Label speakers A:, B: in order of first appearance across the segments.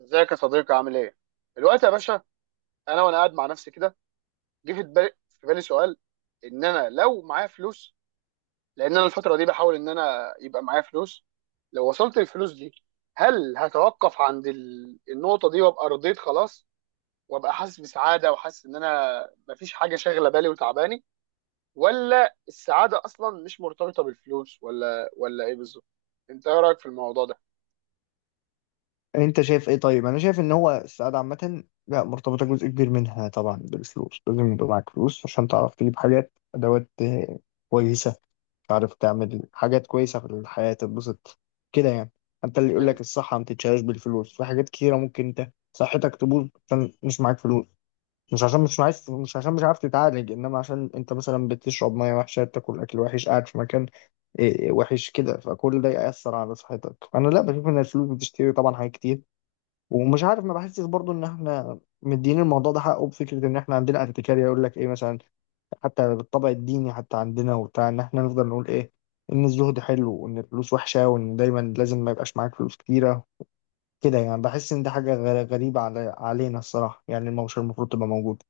A: ازيك يا صديقي، عامل ايه؟ دلوقتي يا باشا، وانا قاعد مع نفسي كده. جه في بالي، سؤال. ان انا لو معايا فلوس، لان انا الفتره دي بحاول ان انا يبقى معايا فلوس. لو وصلت الفلوس دي، هل هتوقف عند النقطه دي وابقى رضيت خلاص، وابقى حاسس بسعاده، وحاسس ان انا مفيش حاجه شاغله بالي وتعباني؟ ولا السعاده اصلا مش مرتبطه بالفلوس، ولا ايه بالظبط؟ انت ايه رايك في الموضوع ده؟
B: انت شايف ايه؟ طيب انا شايف ان هو السعاده عامه لا مرتبطه، جزء كبير منها طبعا بالفلوس. لازم يبقى معاك فلوس عشان تعرف تجيب حاجات، ادوات كويسه، تعرف تعمل حاجات كويسه في الحياه، تتبسط كده يعني. انت اللي يقول
A: مم.
B: لك الصحه ما تتشالش بالفلوس، في حاجات كتيره ممكن انت صحتك تبوظ عشان مش معاك فلوس. مش عشان مش عايز، مش عشان مش عارف تتعالج، انما عشان انت مثلا بتشرب ميه وحشه، بتاكل اكل وحش، قاعد في مكان وحش كده، فكل ده يأثر على صحتك. انا لا، بشوف ان الفلوس بتشتري طبعا حاجات كتير. ومش عارف، ما بحسش برضو ان احنا مدين الموضوع ده حقه، بفكره ان احنا عندنا اتكاليه، يقول لك ايه مثلا حتى بالطبع الديني حتى عندنا وبتاع، ان احنا نفضل نقول ايه، ان الزهد حلو وان الفلوس وحشه وان دايما لازم ما يبقاش معاك فلوس كتيره. كده يعني بحس ان ده حاجه غريبه على علينا الصراحه، يعني مش المفروض تبقى موجوده.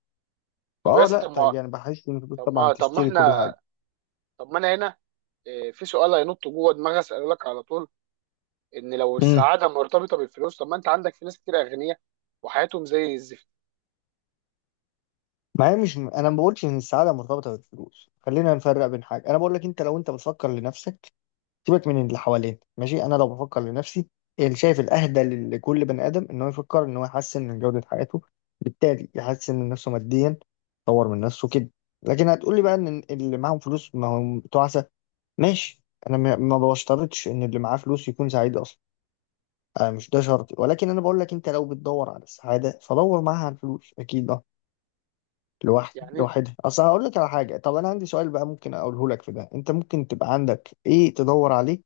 A: طب يا
B: فاه
A: اسطى،
B: لا يعني بحس ان الفلوس
A: طب
B: طبعا
A: ما طب ما
B: تشتري
A: احنا
B: كل حاجه.
A: طب ما انا هنا. في سؤال هينط جوه دماغي، اساله لك على طول. ان لو
B: امم.
A: السعاده مرتبطه بالفلوس، طب ما انت عندك في ناس كتير اغنياء وحياتهم زي الزفت.
B: ما هي مش انا ما بقولش ان السعاده مرتبطه بالفلوس، خلينا نفرق بين حاجه. انا بقول لك انت لو انت بتفكر لنفسك، سيبك من اللي حوالين، ماشي؟ انا لو بفكر لنفسي، اللي شايف الاهدى لكل بني ادم ان هو يفكر ان هو يحسن من جوده حياته، بالتالي يحسن من نفسه ماديا، يطور من نفسه كده. لكن هتقول لي بقى
A: م.
B: ان اللي معاهم فلوس ما هم تعسه، ماشي. انا ما بشترطش ان اللي معاه فلوس يكون سعيد اصلا، أنا مش ده شرطي. ولكن انا بقول لك انت لو بتدور على السعاده فدور معاها على الفلوس اكيد. اه، لوحد
A: يعني
B: لوحدها اصل، هقول لك على حاجه. طب انا عندي سؤال بقى ممكن اقوله لك في ده، انت ممكن تبقى عندك ايه تدور عليه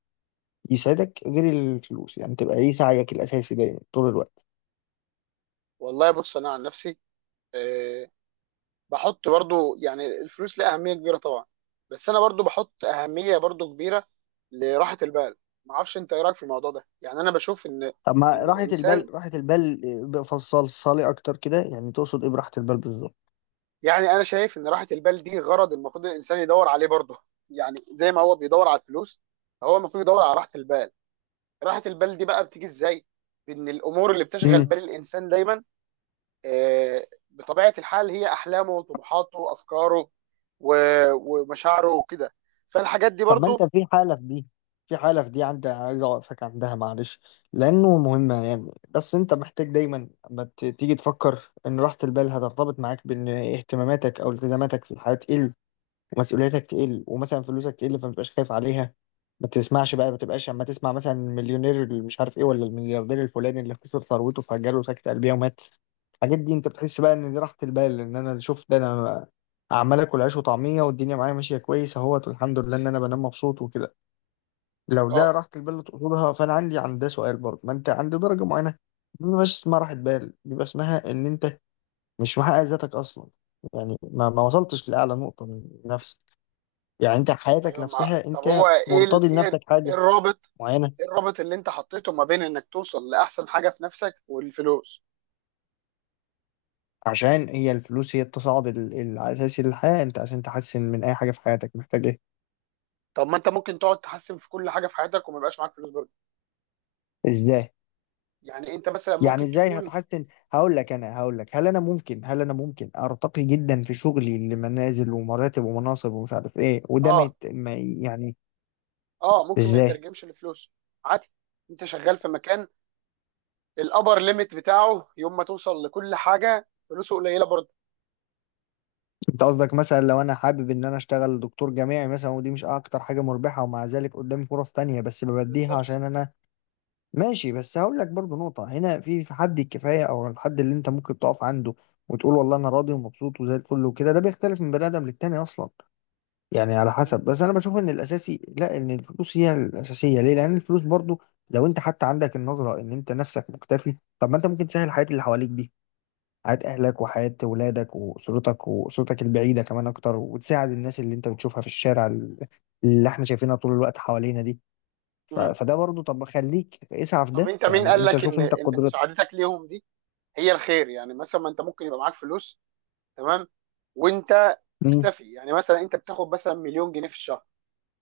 B: يسعدك غير الفلوس؟ يعني تبقى ايه سعيك الاساسي دايما طول الوقت؟
A: والله بص، انا عن نفسي، آه، بحط برضو يعني الفلوس لها اهميه كبيره طبعا، بس انا برضو بحط اهميه برضو كبيره لراحه البال. ما اعرفش انت ايه رايك في الموضوع ده، يعني انا بشوف ان
B: اما
A: ان
B: راحة البال،
A: الانسان،
B: راحة البال فصل صالي اكتر كده، يعني تقصد ايه براحة البال بالظبط؟
A: يعني انا شايف ان راحه البال دي غرض المفروض الانسان يدور عليه برضو، يعني زي ما هو بيدور على الفلوس، هو المفروض يدور على راحه البال. راحة البال دي بقى بتيجي ازاي؟ ان الامور اللي بتشغل
B: امم.
A: بال الانسان دايما، بطبيعة الحال، هي احلامه وطموحاته وافكاره ومشاعره وكده، فالحاجات دي
B: طب ما انت
A: برضو.
B: في حالة في دي، في حالة في دي عندك، عايز اوقفك عندها معلش لانه مهمة يعني. بس انت محتاج دايما اما تيجي تفكر ان راحة البال هترتبط معاك بان اهتماماتك او التزاماتك في الحياة تقل، ومسؤوليتك تقل، ومثلا فلوسك تقل فما تبقاش خايف عليها. ما تسمعش بقى، ما تبقاش اما تسمع مثلا المليونير اللي مش عارف ايه ولا الملياردير الفلاني اللي خسر ثروته فجاله سكتة قلبية ومات. الحاجات دي انت بتحس بقى ان دي راحة البال، ان انا شوف ده، انا عمال اكل عيش وطعمية والدنيا معايا ماشية كويس اهوت والحمد لله ان انا بنام مبسوط وكده. لو ده
A: اه،
B: راحة البال اللي تقصدها فانا عندي عند ده سؤال برضه. ما انت عند درجة معينة دي ما بيبقاش اسمها راحة بال، بيبقى اسمها ان انت مش محقق ذاتك اصلا. يعني ما وصلتش لأعلى نقطة من نفسك، يعني انت حياتك
A: ايوه.
B: نفسها
A: طب هو
B: انت
A: ايه ال...
B: مرتضي لنفسك حاجة معينة.
A: إيه الرابط اللي انت حطيته ما بين انك توصل لاحسن حاجة في نفسك والفلوس؟
B: عشان هي الفلوس هي التصاعد الاساسي للحياة، انت عشان تحسن من اي حاجة في حياتك محتاج ايه؟
A: طب ما انت ممكن تقعد تحسن في كل حاجة في حياتك وما يبقاش معاك فلوس برضه.
B: ازاي؟
A: يعني انت مثلا
B: يعني
A: ممكن
B: ازاي
A: تكون،
B: هتحسن؟ هقول لك، انا هقول لك، هل انا ممكن، هل انا ممكن ارتقي جدا في شغلي لمنازل ومراتب ومناصب ومش عارف ايه، وده ما
A: اه
B: يت- ما ي- يعني
A: اه ممكن ما
B: ازاي؟
A: يترجمش لفلوس. عادي. انت شغال في مكان، الابر ليميت بتاعه يوم ما توصل لكل حاجه، فلوسه قليله برضه.
B: انت قصدك مثلا لو انا حابب ان انا اشتغل دكتور جامعي مثلا، ودي مش اكتر حاجة مربحة، ومع ذلك قدامي فرص تانية بس ببديها
A: بالظبط.
B: عشان انا ماشي. بس هقول لك برضو نقطة هنا، في في حد الكفاية أو الحد اللي أنت ممكن تقف عنده وتقول والله أنا راضي ومبسوط وزي الفل وكده، ده بيختلف من بني آدم للتاني أصلا، يعني على حسب.
A: مم.
B: بس أنا بشوف إن الأساسي، لا إن الفلوس هي الأساسية، ليه؟ لأن الفلوس برضو لو أنت حتى عندك النظرة إن أنت نفسك مكتفي، طب ما أنت ممكن تسهل حياة اللي حواليك دي، حياة أهلك وحياة ولادك وأسرتك وأسرتك البعيدة كمان أكتر، وتساعد الناس اللي أنت بتشوفها في الشارع، اللي إحنا شايفينها طول الوقت حوالينا دي.
A: مم.
B: فده برضو، طب ما خليك اسعى في
A: طب
B: ده
A: انت مين
B: يعني،
A: قال
B: انت
A: لك
B: شوف
A: ان
B: انت
A: ان
B: قدرتك.
A: مساعدتك ليهم دي هي الخير؟ يعني مثلا ما انت ممكن يبقى معاك فلوس، تمام، وانت
B: مم.
A: مكتفي، يعني مثلا انت بتاخد مثلا مليون جنيه في الشهر،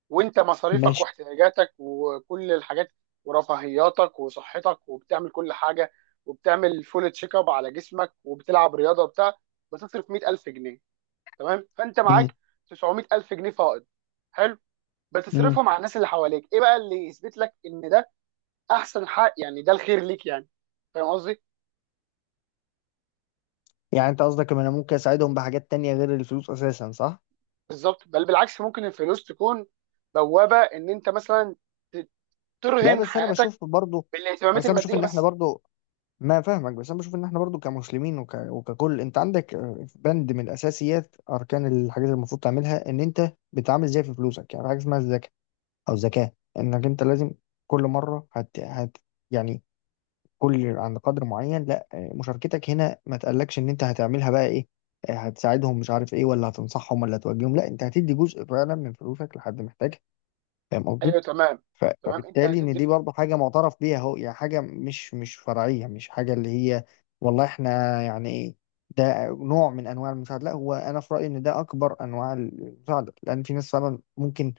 A: وانت مصاريفك
B: ماشي.
A: واحتياجاتك وكل الحاجات ورفاهياتك وصحتك وبتعمل كل حاجه، وبتعمل فول تشيك اب على جسمك وبتلعب رياضه وبتاع، بتصرف 100,000 جنيه، تمام، فانت
B: مم.
A: معاك 900,000 جنيه فائض. حلو.
B: مم.
A: بتصرفهم على الناس اللي حواليك. ايه بقى اللي يثبت لك ان ده احسن حق، يعني ده الخير ليك؟ يعني فاهم قصدي؟
B: يعني انت قصدك ان انا ممكن اساعدهم بحاجات تانية غير الفلوس اساسا، صح؟
A: بالظبط. بل بالعكس، ممكن الفلوس تكون بوابه ان انت مثلا ت-
B: لا
A: ترهن
B: بس انا
A: حياتك
B: بشوف برضو،
A: بالاهتمامات
B: بس انا بشوف
A: الماديه
B: ان احنا
A: بس.
B: برضو، ما فاهمك، بس انا بشوف ان احنا برضو كمسلمين وككل، انت عندك بند من اساسيات اركان الحاجات اللي المفروض تعملها ان انت بتتعامل ازاي في فلوسك، يعني حاجه اسمها الزكاه، او زكاه، انك انت لازم كل مره يعني كل عند قدر معين لا مشاركتك هنا ما تقلقش ان انت هتعملها بقى ايه، هتساعدهم مش عارف ايه، ولا هتنصحهم، ولا هتوجههم، لا انت هتدي جزء فعلا من فلوسك لحد محتاجها، فاهم قصدي؟
A: ايوه، تمام، تمام. انت
B: فبالتالي ان
A: هتدي
B: دي
A: ف-
B: برضه حاجه معترف بيها اهو، يعني حاجه مش فرعيه، مش حاجه اللي هي والله احنا يعني ايه. ده نوع من انواع المساعده، لا هو انا في رايي ان ده اكبر انواع المساعده، لان في ناس فعلا ممكن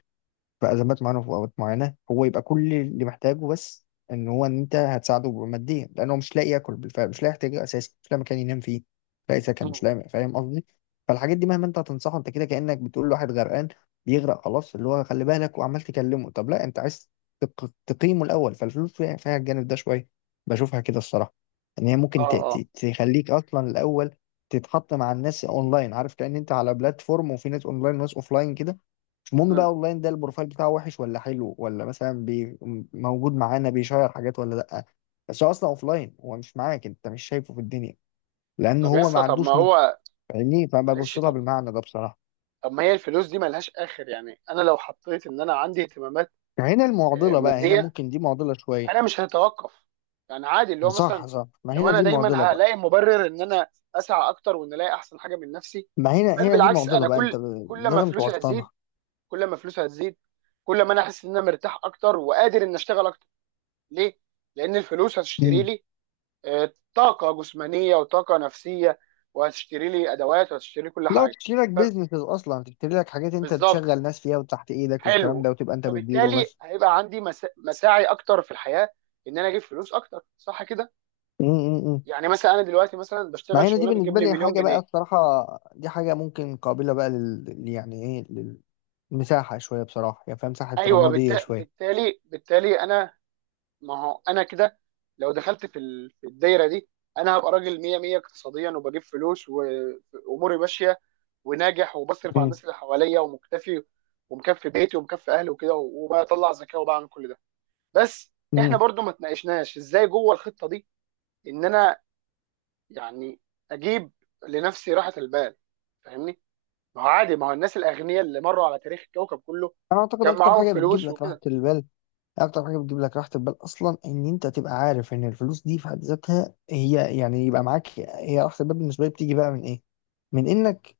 B: في ازمات معينه وفي اوقات معينه هو يبقى كل اللي محتاجه بس ان هو ان انت هتساعده ماديا، لان هو مش لاقي ياكل بالفعل، مش لاقي يحتاجه اساسا، مش لاقي مكان ينام فيه، مش لاقي سكن، مش
A: مم.
B: لاقي، فاهم قصدي؟ فالحاجات دي مهما انت هتنصحه، انت كده كانك بتقول لواحد غرقان بيغرق خلاص، اللي هو خلي بالك، وعمال تكلمه، طب لا انت عايز تقيمه الاول. فالفلوس فيها، فيها الجانب ده شويه، بشوفها كده الصراحه. ان هي ممكن
A: اه، اه.
B: تخليك اصلا الاول تتحط مع الناس اونلاين، عارف كأن انت على بلاتفورم وفي ناس اونلاين وناس اوفلاين كده، مش مهم بقى
A: مم.
B: اونلاين ده البروفايل بتاعه وحش ولا حلو ولا مثلا بي موجود معانا بيشير حاجات ولا لا، بس هو اصلا اوفلاين، هو مش معاك، انت مش شايفه في الدنيا لان
A: طب
B: هو
A: يس
B: ما
A: طب ما
B: عندوش نت،
A: هو
B: فاهمني؟ فببص
A: معلش،
B: لها
A: طب
B: بالمعنى ده بصراحه.
A: طب ما هي الفلوس دي ملهاش اخر. يعني انا لو حطيت ان انا عندي اهتمامات
B: يعني هنا المعضله بقى، هنا
A: ماديه،
B: ممكن دي معضله شويه.
A: انا مش هتوقف، يعني عادي اللي هو مثلا
B: صح صح، ما
A: لو
B: هنا
A: انا
B: دي
A: دايما
B: معضله بقى،
A: هلاقي مبرر ان انا اسعى اكتر وان الاقي احسن حاجه من نفسي.
B: ما هنا
A: بل
B: هنا دي
A: بالعكس،
B: معضله
A: انا
B: بقى.
A: كل كل ما
B: لازم
A: فلوسي هتزيد،
B: توسطنها.
A: كل ما فلوسي هتزيد كل ما انا احس ان انا مرتاح اكتر وقادر ان اشتغل اكتر. ليه؟ لان الفلوس هتشتري
B: مم.
A: لي طاقه جسمانيه وطاقه نفسيه، وهتشتري لي ادوات، وهتشتري لي كل
B: لو
A: حاجه.
B: تشتري لك بيزنس اصلا، تشتري لك حاجات انت
A: فبالظبط،
B: تشغل ناس فيها وتحت ايدك والكلام
A: حلو.
B: ده وتبقى انت بتديره
A: فبالتالي
B: بس.
A: هيبقى عندي مساعي اكتر في الحياه، ان انا اجيب فلوس اكتر، صح كده؟
B: مم. مم.
A: يعني مثلا انا دلوقتي مثلا بشتغل
B: ما هنا دي
A: شغلانه بتجيب
B: بالنسبة
A: لي
B: لي
A: مليون
B: حاجة بقى
A: جنيه.
B: الصراحة، دي حاجة ممكن قابلة بقى يعني ايه، للمساحة شوية بصراحة يعني، فاهم؟ مساحة
A: ايوه،
B: رمادية شوية.
A: بالتالي انا، ما هو انا كده لو دخلت في الدايره دي، انا هبقى راجل 100 100 اقتصاديا، وبجيب فلوس واموري ماشيه وناجح، وبصرف على
B: مم.
A: الناس اللي حواليا ومكتفي ومكفي بيتي ومكفي اهلي وكده، وبطلع زكاه وبعمل كل ده. بس احنا
B: مم.
A: برضو ما تناقشناش ازاي جوه الخطه دي ان انا يعني اجيب لنفسي راحه البال. فاهمني؟ ما هو عادي، ما هو الناس الاغنياء اللي مروا على تاريخ الكوكب كله
B: انا اعتقد
A: كان
B: اكتر
A: معاهم
B: حاجة بتجيب
A: فلوس
B: لك راحة
A: وكده.
B: البال، اكتر حاجة بتجيب لك راحة البال اصلا ان انت تبقى عارف ان الفلوس دي في حد ذاتها هي يعني يبقى معاك، هي راحة البال بالنسبة لي بتيجي بقى من ايه؟ من انك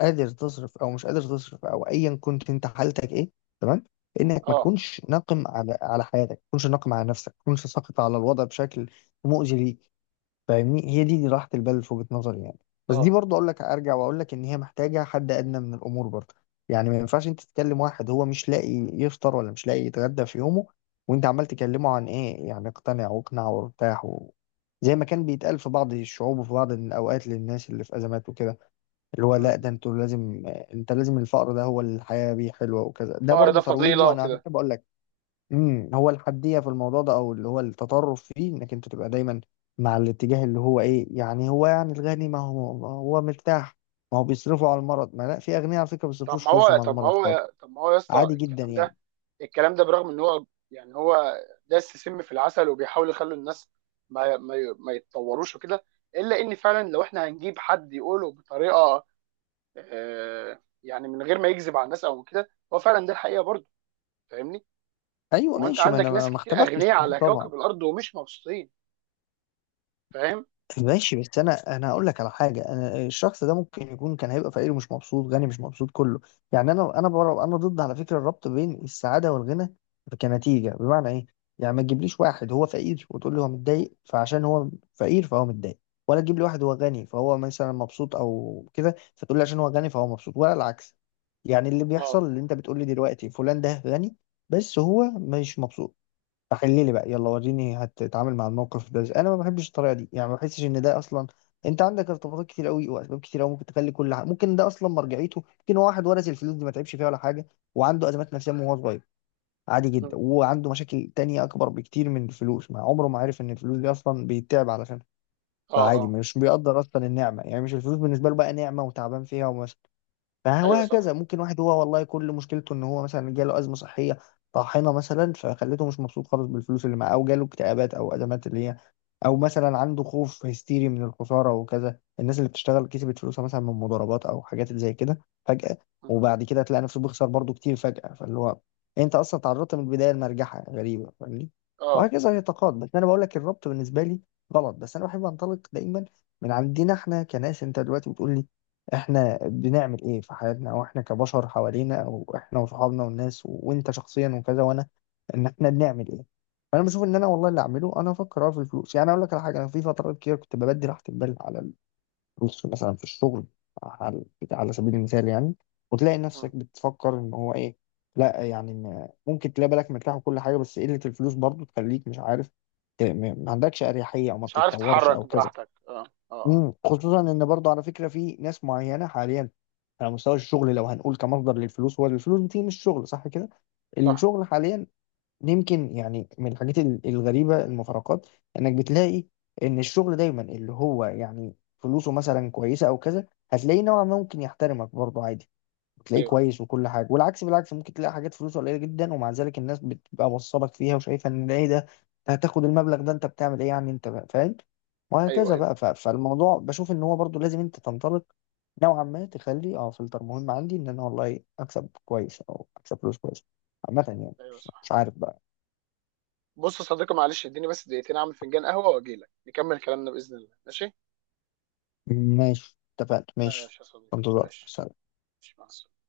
B: قادر تصرف او مش قادر تصرف او ايا كنت انت حالتك ايه، تمام، انك ما
A: اه،
B: تكونش ناقم على حياتك، ما تكونش ناقم على نفسك، ما تكونش ساخط على الوضع بشكل مؤذي ليك، فاهمني؟ هي دي راحة البال في وجهة نظري يعني. بس دي
A: اه.
B: برضه اقول لك، ارجع واقول لك ان هي محتاجة حد ادنى من الامور برضه. يعني ما ينفعش انت تتكلم واحد هو مش لاقي يفطر ولا مش لاقي يتغدى في يومه، وانت عمال تكلمه عن ايه، يعني اقتنع واقنع وارتاح زي ما كان بيتقال في بعض الشعوب وفي بعض الاوقات للناس اللي في ازمات وكده، اللي هو لا ده
A: م.
B: انتوا لازم، انت لازم الفقر ده هو الحياة بيه حلوة وكذا، ده
A: الفقر
B: برضو
A: ده فضيله
B: ترويجه. انا عشان
A: وكده.
B: كده بقول لك، امم، هو الحدية في الموضوع ده او اللي هو التطرف فيه انك انت تبقى دايما مع الاتجاه اللي هو ايه، يعني هو، يعني الغني ما هو مرتاح، ما هو بيصرفوا على المرض، ما لا، في اغنياء على فكرة ما بيصرفوش فلوسهم على المرض خالص،
A: طب ما هو يا اسطى،
B: عادي جدا
A: الكلام
B: يعني.
A: ده، برغم ان هو، يعني داس سم في العسل، وبيحاول يخلي الناس ما يتطوروش وكده. الا ان فعلا، لو احنا هنجيب حد يقوله بطريقه، يعني، من غير ما يكذب على الناس او كده، هو فعلا ده الحقيقه برضه. فاهمني؟
B: ايوه
A: ما هو انت
B: ماشي، ما
A: عندك
B: انا
A: ناس
B: ما
A: كتير
B: اختلفتش
A: اغنياء
B: في حد
A: على
B: طبعا.
A: كوكب الارض ومش مبسوطين. فاهم؟
B: ماشي بس انا هقول لك على حاجه، انا الشخص ده ممكن يكون كان هيبقى فقير ومش مبسوط، غني مش مبسوط، كله يعني. انا بره، انا ضد على فكره الربط بين السعاده والغنى كنتيجه. بمعنى ايه؟ يعني ما تجيبليش واحد هو فقير وتقول لي هو متضايق فعشان هو فقير فهو متضايق، ولا تجيب لي واحد هو غني فهو مثلا مبسوط او كده فتقول لي عشان هو غني فهو مبسوط، ولا العكس. يعني اللي
A: اه.
B: بيحصل اللي انت بتقول لي دلوقتي، فلان ده غني بس هو مش مبسوط، فخلي لي بقى يلا وريني هتتعامل مع الموقف ده ازاي. انا ما بحبش الطريقه دي يعني، ما بحسش ان ده اصلا، انت عندك ارتباطات كتير قوي واسباب كتير قوي ممكن تخلي كل حاجه، ممكن ده اصلا مرجعيته ممكن واحد ورث الفلوس دي ما تعبش فيها ولا حاجه، وعنده ازمات نفسيه من وهو صغير، عادي
A: مم.
B: جدا، وعنده مشاكل تانية اكبر بكتير من الفلوس، ما عمره ما عرف ان الفلوس دي اصلا بيتعب علشانها،
A: اه،
B: فعادي
A: اه.
B: مش بيقدر اصلا النعمه، يعني مش الفلوس بالنسبه له بقى نعمه وتعبان فيها.
A: ايوه،
B: فهكذا
A: صح.
B: ممكن واحد هو والله كل مشكلته ان هو مثلا جاله ازمه صحيه طاحنه مثلا فخلته مش مبسوط خالص بالفلوس اللي معاه، او جاله اكتئابات او ازمات اللي هي، او مثلا عنده خوف هستيري من الخساره وكذا، الناس اللي بتشتغل كسبت فلوسها مثلا من مضاربات او حاجات زي كده فجاه،
A: مم.
B: وبعد كده تلاقي نفسه بيخسر برضه كتير فجاه، فاللي هو انت اصلا تعرضت من البدايه لمرجحه غريبه، فاهمني؟
A: اه.
B: وهكذا يتقاد. بس انا بقول لك الربط بالنسبه لي غلط. بس انا بحب انطلق دايما من عندنا احنا كناس، انت دلوقتي بتقول لي احنا بنعمل ايه في حياتنا، او احنا كبشر حوالينا او احنا وصحابنا والناس وانت شخصيا وكذا وانا، ان احنا بنعمل ايه. فانا بشوف ان انا والله
A: مم.
B: اللي اعمله، انا افكر أه في الفلوس. يعني اقول لك على حاجه، انا في فترات كتير كنت ببدي راحه البال على الفلوس، مثلا في الشغل، على على سبيل المثال يعني، وتلاقي
A: مم.
B: نفسك بتفكر ان هو ايه، لا يعني ممكن تلاقي بالك مرتاح وكل حاجه بس قله الفلوس برضو تخليك مش عارف ما عندكش اريحيه او ما
A: مش عارف
B: بتتطورش
A: تتحرك
B: او كذا.
A: براحتك. اه، اه، اه.
B: مم. خصوصا ان برضه على فكره في ناس معينه حاليا على مستوى الشغل، لو هنقول كمصدر للفلوس هو الفلوس بتيجي من الشغل صح كده،
A: صح.
B: الشغل حاليا يمكن يعني من الحاجات الغريبه المفارقات انك بتلاقي ان الشغل دايما اللي هو يعني فلوسه مثلا كويسه او كذا هتلاقيه نوعا ما ممكن يحترمك برضه عادي، تلاقيه
A: ايوه،
B: كويس وكل حاجه، والعكس بالعكس ممكن تلاقي حاجات فلوسه قليله جدا ومع ذلك الناس بتبقى موصلك فيها وشايفه ان ايه ده، أنت هتاخد المبلغ ده انت بتعمل ايه يعني، انت بقى فاهم،
A: ايوه،
B: وهكذا
A: ايوه،
B: بقى. فالموضوع بشوف ان هو برضو لازم انت تنطلق نوعا ما، تخلي اه فلتر مهم عندي ان انا والله اكسب كويس او اكسب فلوس كويس عامه يعني،
A: ايوه.
B: مش
A: صح.
B: مش عارف بقى.
A: بص يا صديقي، معلش اديني بس دقيقتين اعمل فنجان قهوه واجي لك نكمل كلامنا باذن الله. ماشي.
B: ماشي اتفقنا، ماشي.
A: ماشي يا صديقي،
B: انتظار.
A: ماشي.
B: سلام.
A: ماشي، مع السلامه.